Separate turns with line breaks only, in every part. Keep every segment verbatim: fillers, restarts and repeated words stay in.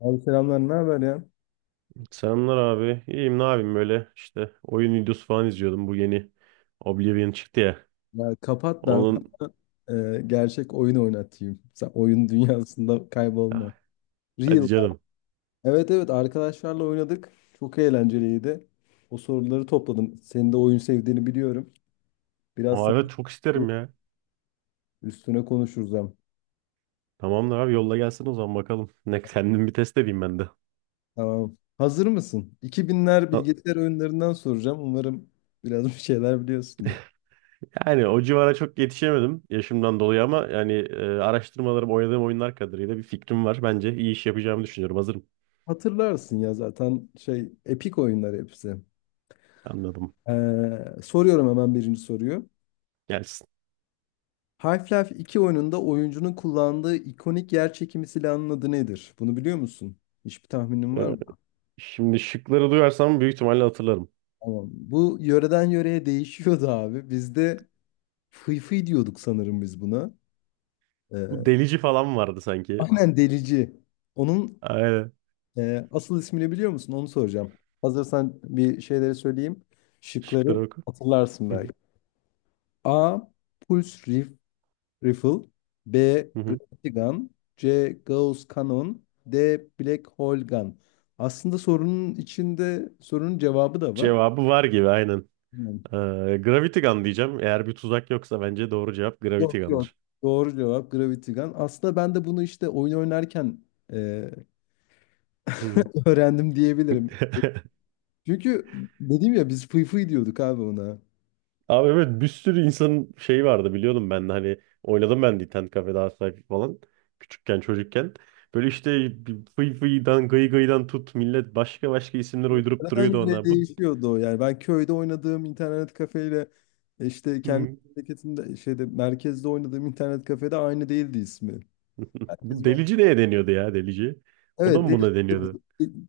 Abi selamlar, ne haber ya?
Selamlar abi. İyiyim ne yapayım böyle işte oyun videosu falan izliyordum. Bu yeni Oblivion çıktı ya.
Ya kapat ben
Onun
sana e, gerçek oyun oynatayım. Sen oyun dünyasında kaybolma.
Ah, hadi
Real.
canım.
Evet evet, arkadaşlarla oynadık. Çok eğlenceliydi. O soruları topladım. Senin de oyun sevdiğini biliyorum. Biraz
Aa,
sana
evet çok isterim ya.
üstüne konuşuruz hem.
Tamamdır abi yolla gelsin o zaman bakalım. Ne kendim bir test edeyim ben de.
Tamam. Hazır mısın? iki binler
Ha,
bilgisayar oyunlarından soracağım. Umarım biraz bir şeyler biliyorsundur.
Yani o civara çok yetişemedim yaşımdan dolayı ama yani e, araştırmalarım oynadığım oyunlar kadarıyla bir fikrim var. Bence iyi iş yapacağımı düşünüyorum. Hazırım.
Hatırlarsın ya zaten şey, epik oyunlar hepsi.
Anladım.
Ee, soruyorum hemen birinci soruyu.
Gelsin.
Half-Life iki oyununda oyuncunun kullandığı ikonik yer çekimi silahının adı nedir? Bunu biliyor musun? Hiçbir tahminin var
Ee,
mı?
Şimdi şıkları duyarsam büyük ihtimalle hatırlarım.
Tamam. Bu yöreden yöreye değişiyordu abi. Bizde fıy fıy diyorduk sanırım biz buna. Ee,
Bu delici falan vardı sanki.
aynen, delici. Onun
Aynen.
e, asıl ismini biliyor musun? Onu soracağım. Hazırsan bir şeyleri söyleyeyim. Şıkları
Şıklara oku.
hatırlarsın
Hı hı.
belki. A. Pulse Rifle, B.
Hı hı.
Gravity Gun, C. Gauss Cannon, D. Black Hole Gun. Aslında sorunun içinde sorunun cevabı da var.
Cevabı var gibi aynen.
Hmm.
Ee, Gravity Gun diyeceğim. Eğer bir tuzak yoksa bence doğru cevap Gravity
Yok yok.
Gun'dır.
Doğru cevap Gravity Gun. Aslında ben de bunu işte oyun oynarken e,
Hmm.
öğrendim diyebilirim. Çünkü dedim ya, biz fıy fıy diyorduk abi ona.
Abi evet bir sürü insanın şeyi vardı biliyordum ben de hani oynadım ben de internet kafede Half-Life falan küçükken çocukken. Böyle işte bir fıy fıydan gıy gıydan tut millet başka başka isimler uydurup
Yöreden
duruyordu
yöreye
ona. Bu,
değişiyordu o yani. Ben köyde oynadığım internet kafeyle e, işte kendi
hmm,
memleketimde şeyde merkezde oynadığım internet kafede aynı değildi ismi. Herkes
bu delici neye deniyordu ya delici? O da
evet,
mı
delici
buna
de bir,
deniyordu?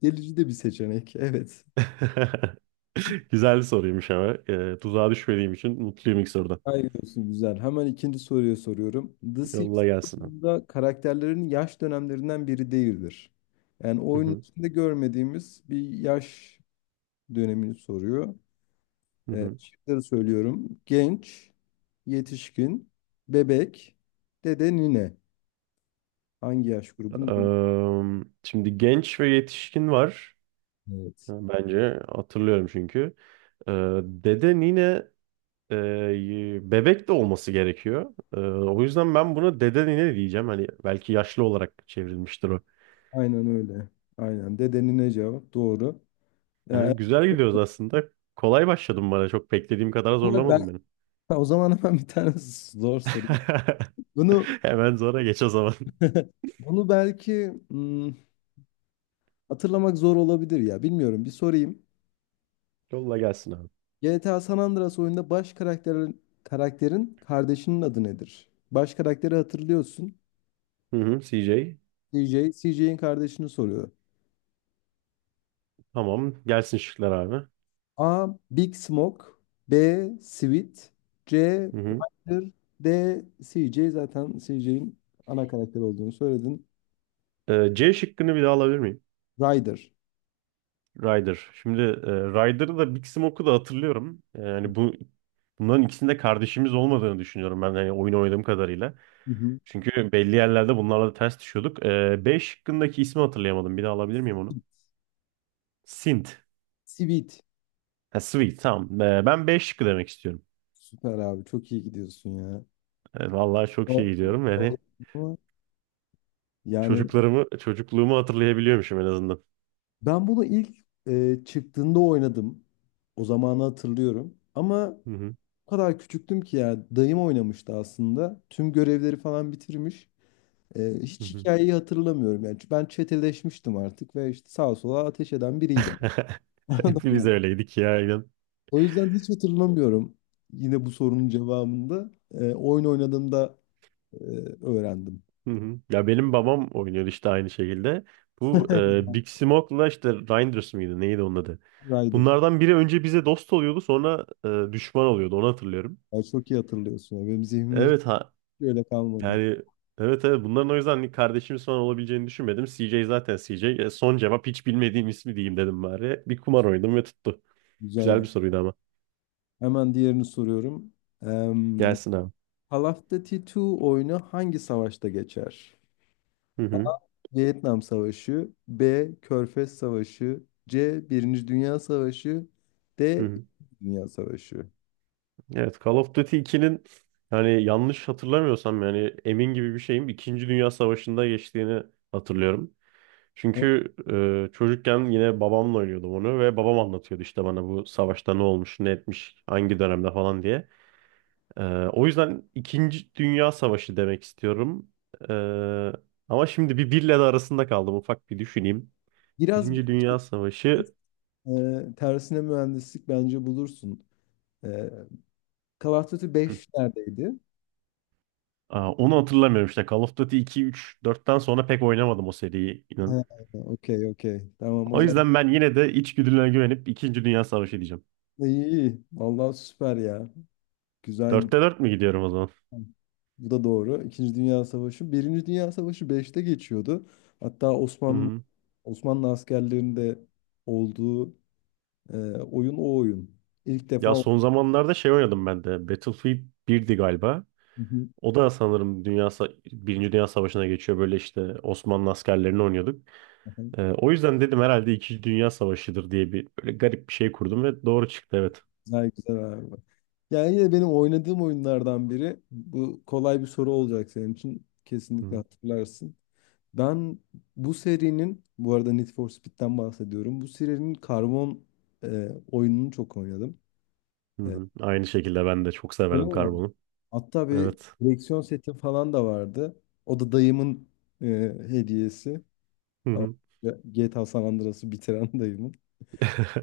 delici de bir seçenek. Evet.
Güzel bir soruymuş ama. Ee, tuzağa düşmediğim için mutluyum ilk sorudan.
Hayır olsun, güzel. Hemen ikinci soruyu soruyorum. The
Yolla gelsin abi.
Simpsons'da karakterlerin yaş dönemlerinden biri değildir. Yani oyunun içinde görmediğimiz bir yaş dönemini soruyor.
Hı
Ee,
hı.
şıkları söylüyorum. Genç, yetişkin, bebek, dede, nine. Hangi yaş grubunu görüyoruz?
Eee, şimdi genç ve yetişkin var.
Evet.
Bence hatırlıyorum çünkü. Eee deden yine eee, bebek de olması gerekiyor. Eee, o yüzden ben buna dede nine diyeceğim. Hani belki yaşlı olarak çevrilmiştir o.
Aynen öyle. Aynen. Dede, nine cevap. Doğru. Yani,
Yani güzel gidiyoruz aslında. Kolay başladım bana. Çok beklediğim kadar
ben,
zorlamadım benim.
O zaman hemen bir tane zor soru. Bunu
Hemen zora geç o zaman.
bunu belki hmm, hatırlamak zor olabilir ya. Bilmiyorum. Bir sorayım.
Yolla gelsin abi.
G T A San Andreas oyunda baş karakterin karakterin kardeşinin adı nedir? Baş karakteri hatırlıyorsun.
Hı hı, C J.
C J, C J'in kardeşini soruyor.
Tamam. Gelsin şıklar abi.
A. Big Smoke, B. Sweet, C.
Hı hı.
Ryder, D. C J zaten, C J'in ana karakter olduğunu söyledin.
Eee, C şıkkını bir daha alabilir miyim?
Ryder.
Ryder. Şimdi e, Ryder'ı da Big Smoke'u da hatırlıyorum. E, Yani bu bunların ikisinde kardeşimiz olmadığını düşünüyorum ben yani oyun oynadığım kadarıyla.
Hı hı.
Çünkü belli yerlerde bunlarla da ters düşüyorduk. E, B şıkkındaki ismi hatırlayamadım. Bir daha alabilir miyim onu? Sint.
Sweet.
Ha, Sweet tamam. E, ben B şıkkı demek istiyorum.
Süper abi. Çok iyi gidiyorsun ya.
E, vallahi çok
O-
iyi gidiyorum. Yani
o- Yani
çocuklarımı, çocukluğumu hatırlayabiliyormuşum en azından.
Ben bunu ilk e, çıktığında oynadım. O zamanı hatırlıyorum. Ama
Hı hı,
o kadar küçüktüm ki ya, dayım oynamıştı aslında. Tüm görevleri falan bitirmiş. E,
hı
hiç
hı.
hikayeyi hatırlamıyorum. Yani ben çeteleşmiştim artık ve işte sağa sola ateş eden biriydim. Anladın
Hepimiz
mı?
öyleydik ya.
O yüzden hiç hatırlamıyorum. Yine bu sorunun cevabında e, oyun oynadığımda e, öğrendim.
Hı hı. Ya benim babam oynuyor işte aynı şekilde. Bu e, Big Smoke'la işte Reinders mıydı neydi onun adı?
Rider.
Bunlardan biri önce bize dost oluyordu sonra e, düşman oluyordu onu hatırlıyorum.
Ya çok iyi hatırlıyorsun ya. Benim zihnimde hiç
Evet ha
öyle kalmadı.
yani evet evet bunların o yüzden hani kardeşimiz falan olabileceğini düşünmedim. C J zaten C J. E, son cevap hiç bilmediğim ismi diyeyim dedim bari. Bir kumar oynadım ve tuttu.
Güzel
Güzel bir
güzel.
soruydu ama.
Hemen diğerini soruyorum. Em,
Gelsin abi.
Call of Duty iki oyunu hangi savaşta geçer?
Hı hı.
Vietnam Savaşı, B. Körfez Savaşı, C. Birinci Dünya Savaşı, D.
Hı
İkinci
hı.
Dünya Savaşı.
Evet Call of Duty ikinin yani yanlış hatırlamıyorsam yani emin gibi bir şeyim İkinci Dünya Savaşı'nda geçtiğini hatırlıyorum. Çünkü e, çocukken yine babamla oynuyordum onu ve babam anlatıyordu işte bana bu savaşta ne olmuş, ne etmiş, hangi dönemde falan diye. E, O yüzden İkinci Dünya Savaşı demek istiyorum. E, Ama şimdi bir birle de arasında kaldım ufak bir düşüneyim.
Biraz
Birinci Dünya Savaşı
e, tersine mühendislik bence bulursun. E, Call of Duty
Hı.
beş neredeydi?
Aa, onu hatırlamıyorum işte Call of Duty iki, üç, dörtten sonra pek oynamadım o seriyi.
Ha,
İnan.
okey okey. Tamam o
O
zaman,
yüzden ben yine de içgüdülerine güvenip İkinci Dünya Savaşı diyeceğim.
iyi iyi. Vallahi süper ya. Güzel.
Dörtte dört mü gidiyorum o zaman?
Bu da doğru. İkinci Dünya Savaşı. Birinci Dünya Savaşı beşte geçiyordu. Hatta
Hı
Osmanlı
hı.
Osmanlı askerlerinde olduğu e, oyun o oyun. İlk defa
Ya
o-
son zamanlarda şey oynadım ben de. Battlefield birdi galiba.
Hı hı,
O da sanırım Dünya Sa- Birinci Dünya Savaşı'na geçiyor. Böyle işte Osmanlı askerlerini oynuyorduk.
hı hı.
Ee, o yüzden dedim herhalde İkinci Dünya Savaşı'dır diye bir böyle garip bir şey kurdum ve doğru çıktı evet.
Güzel güzel abi. Yani yine benim oynadığım oyunlardan biri. Bu kolay bir soru olacak senin için.
Hı
Kesinlikle
hı.
hatırlarsın. Ben bu serinin, bu arada Need for Speed'den bahsediyorum. Bu serinin karbon e, oyununu çok oynadım.
Hı hı. Aynı şekilde ben de çok
Öyle
severdim
mi?
karbonu.
Hatta bir
Evet.
direksiyon seti falan da vardı. O da dayımın e, hediyesi.
Hı
O
hı.
G T A San Andreas'ı bitiren dayımın.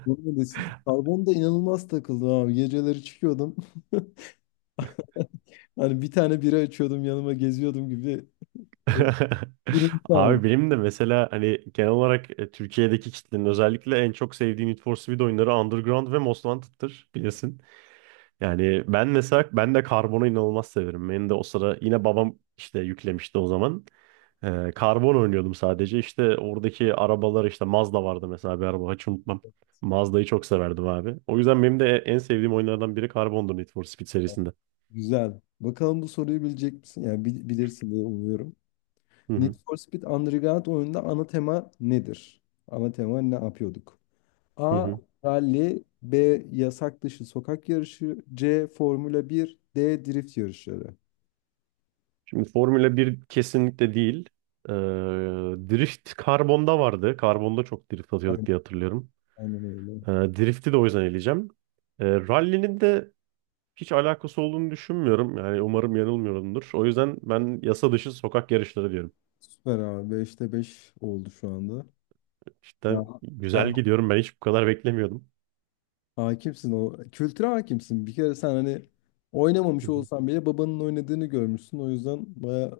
Bunun öncesi Karbon da inanılmaz takıldı abi. Geceleri çıkıyordum. Hani bir tane bira açıyordum yanıma, geziyordum gibi e, durum vardı.
Abi benim de mesela hani genel olarak e, Türkiye'deki kitlenin özellikle en çok sevdiği Need for Speed oyunları Underground ve Most Wanted'tır bilirsin. Yani ben mesela ben de Carbon'u inanılmaz severim. Benim de o sıra yine babam işte yüklemişti o zaman. Ee, Carbon oynuyordum sadece. İşte oradaki arabalar işte Mazda vardı mesela bir araba hiç unutmam. Mazda'yı çok severdim abi. O yüzden benim de en sevdiğim oyunlardan biri Carbon'dur Need for Speed serisinde.
Güzel. Bakalım bu soruyu bilecek misin? Yani bil- bilirsin diye umuyorum.
Hı
Need
hı.
for Speed Underground oyununda ana tema nedir? Ana tema ne yapıyorduk?
Hı
A.
hı.
Rally, B. Yasak dışı sokak yarışı, C. Formula bir, D. Drift yarışları.
Şimdi Formula bir kesinlikle değil. Ee, Drift karbonda vardı. Karbonda çok drift atıyorduk
Aynen,
diye hatırlıyorum.
aynen öyle.
Ee, drift'i de o yüzden eleyeceğim. Ee, rally'nin de hiç alakası olduğunu düşünmüyorum. Yani umarım yanılmıyorumdur. O yüzden ben yasa dışı sokak yarışları diyorum.
Süper abi. Beşte beş oldu şu anda. Ya
İşte
ha-
güzel gidiyorum. Ben hiç bu kadar beklemiyordum.
hakimsin o. Kültüre hakimsin. Bir kere sen hani oynamamış olsan bile babanın oynadığını görmüşsün. O yüzden baya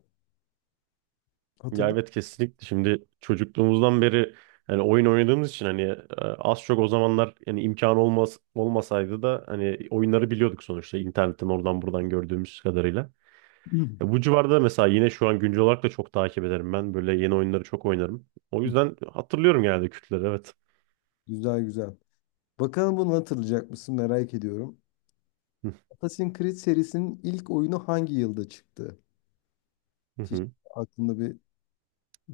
Ya
hatırlıyorsun.
evet kesinlikle şimdi çocukluğumuzdan beri hani oyun oynadığımız için hani e, az çok o zamanlar yani imkan olmaz olmasaydı da hani oyunları biliyorduk sonuçta internetten oradan buradan gördüğümüz kadarıyla. E, bu civarda mesela yine şu an güncel olarak da çok takip ederim ben böyle yeni oyunları çok oynarım. O yüzden hatırlıyorum genelde kütleri evet.
Güzel güzel. Bakalım bunu hatırlayacak mısın, merak ediyorum.
Hı
Assassin's Creed serisinin ilk oyunu hangi yılda çıktı?
hı.
Hiç
hı.
aklında bir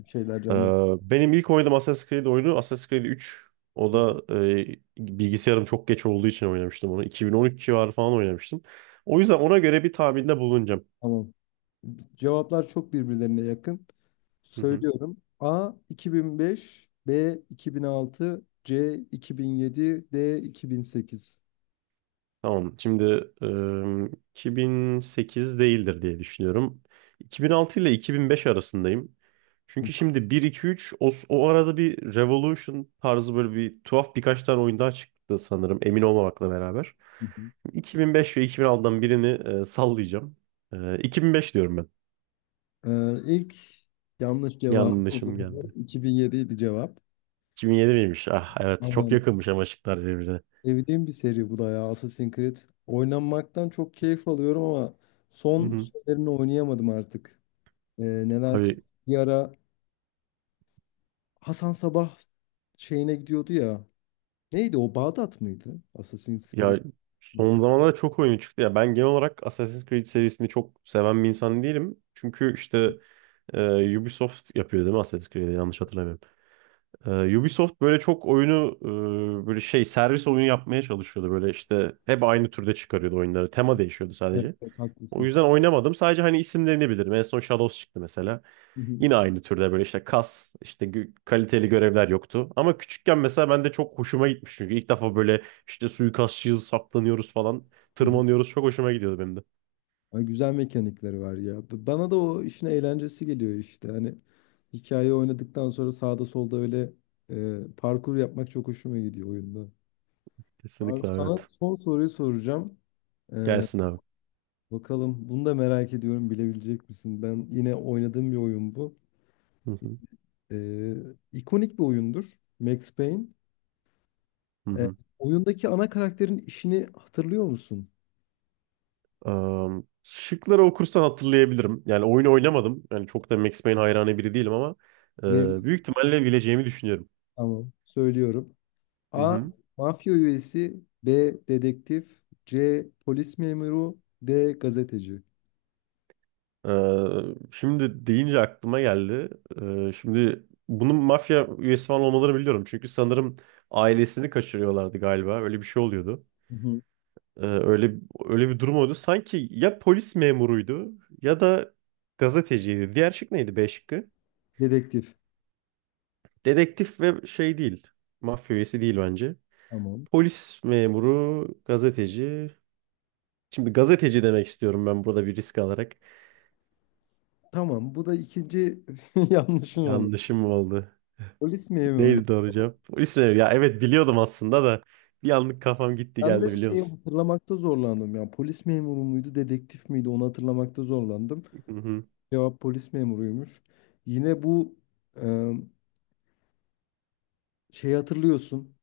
şeyler
Ee,
canlandı.
benim ilk oynadığım Assassin's Creed oyunu Assassin's Creed üç. O da e, bilgisayarım çok geç olduğu için oynamıştım onu. iki bin on üç civarı falan oynamıştım. O yüzden ona göre bir tahminde bulunacağım.
Tamam. Cevaplar çok birbirlerine yakın.
Hı hı.
Söylüyorum. A iki bin beş, B iki bin altı, C iki bin yedi, D iki bin sekiz.
Tamam. Şimdi e, iki bin sekiz değildir diye düşünüyorum. iki bin altı ile iki bin beş arasındayım. Çünkü şimdi bir iki üç o, o arada bir Revolution tarzı böyle bir tuhaf birkaç tane oyun daha çıktı sanırım emin olmamakla beraber. iki bin beş ve iki bin altıdan birini e, sallayacağım. E, iki bin beş diyorum ben.
Ee, ilk yanlış cevap oldu.
Yanlışım geldi.
iki bin yedi idi cevap.
iki bin yedi miymiş? Ah evet çok
Aynen.
yakınmış ama şıklar birbirine.
Evdiğim bir seri bu da ya, Assassin's Creed. Oynanmaktan çok keyif alıyorum ama
Hı
son
hı.
şeylerini oynayamadım artık. Ee, neler çıktı?
Abi
Bir ara Hasan Sabah şeyine gidiyordu ya. Neydi o? Bağdat mıydı? Assassin's Creed.
ya son zamanlarda çok oyunu çıktı. Ya ben genel olarak Assassin's Creed serisini çok seven bir insan değilim. Çünkü işte e, Ubisoft yapıyor değil mi Assassin's Creed'i yanlış hatırlamıyorum. E, Ubisoft böyle çok oyunu e, böyle şey servis oyunu yapmaya çalışıyordu. Böyle işte hep aynı türde çıkarıyordu oyunları. Tema değişiyordu
Evet,
sadece.
evet,
O
haklısın.
yüzden oynamadım. Sadece hani isimlerini bilirim. En son Shadows çıktı mesela.
Hı hı,
Yine aynı türde böyle işte kas, işte gü- kaliteli görevler yoktu. Ama küçükken mesela ben de çok hoşuma gitmiş. Çünkü ilk defa böyle işte suikastçıyız, saklanıyoruz falan,
hı hı.
tırmanıyoruz. Çok hoşuma gidiyordu benim de.
Ay, güzel mekanikleri var ya. B- Bana da o işin eğlencesi geliyor işte. Hani hikaye oynadıktan sonra sağda solda öyle e, parkur yapmak çok hoşuma gidiyor oyunda. Abi
Kesinlikle
sana
evet.
son soruyu soracağım. Ee,
Gelsin abi.
Bakalım bunu da merak ediyorum, bilebilecek misin? Ben yine oynadığım bir oyun bu.
Hı hı,
Ee, ikonik bir oyundur Max Payne.
hı
Ee,
hı.
Oyundaki ana karakterin işini hatırlıyor musun?
Am, şıkları okursan hatırlayabilirim. Yani oyunu oynamadım. Yani çok da Max Payne hayranı biri değilim ama e,
Ve
büyük ihtimalle bileceğimi düşünüyorum.
tamam, söylüyorum.
Hı
A.
hı.
Mafya üyesi, B. Dedektif, C. Polis memuru, D. Gazeteci.
Ee, Şimdi deyince aklıma geldi. Ee, şimdi bunun mafya üyesi falan olmalarını biliyorum. Çünkü sanırım ailesini kaçırıyorlardı galiba. Öyle bir şey oluyordu.
Hı hı.
Ee, öyle öyle bir durum oldu. Sanki ya polis memuruydu ya da gazeteciydi. Diğer şık neydi? B şıkkı.
Dedektif.
Dedektif ve şey değil. Mafya üyesi değil bence.
Tamam.
Polis memuru, gazeteci. Şimdi gazeteci demek istiyorum ben burada bir risk alarak.
Tamam. Bu da ikinci yanlışın oldu.
Yanlışım oldu.
Polis memuruydu.
Neydi doğru cevap? İsveç. Ya evet biliyordum aslında da bir anlık kafam gitti
Ben de
geldi biliyor
şeyi
musun?
hatırlamakta zorlandım. Yani polis memuru muydu, dedektif miydi onu hatırlamakta zorlandım.
Hı hı.
Cevap polis memuruymuş. Yine bu e, şeyi hatırlıyorsun.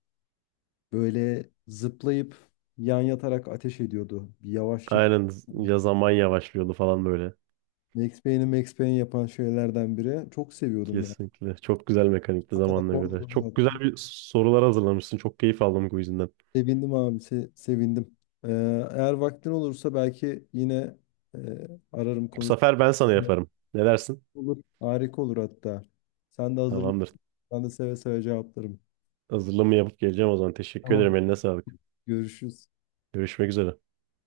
Böyle zıplayıp yan yatarak ateş ediyordu. Bir yavaş çek.
Aynen ya zaman yavaşlıyordu falan böyle.
Max Payne'i Max Payne yapan şeylerden biri. Çok seviyordum ya.
Kesinlikle. Çok güzel mekanikti
O kadar
zamanla göre.
oldu.
Çok güzel bir sorular hazırlamışsın. Çok keyif aldım bu yüzünden.
Sevindim abi, se- sevindim. Ee, Eğer vaktin olursa belki yine e, ararım
Bu
konuşurum.
sefer ben sana yaparım. Ne dersin?
Olur. Harika olur hatta. Sen de hazırlan.
Tamamdır.
Ben de seve seve cevaplarım.
Hazırlığımı yapıp geleceğim o zaman. Teşekkür
Tamam.
ederim. Eline sağlık.
Görüşürüz.
Görüşmek üzere.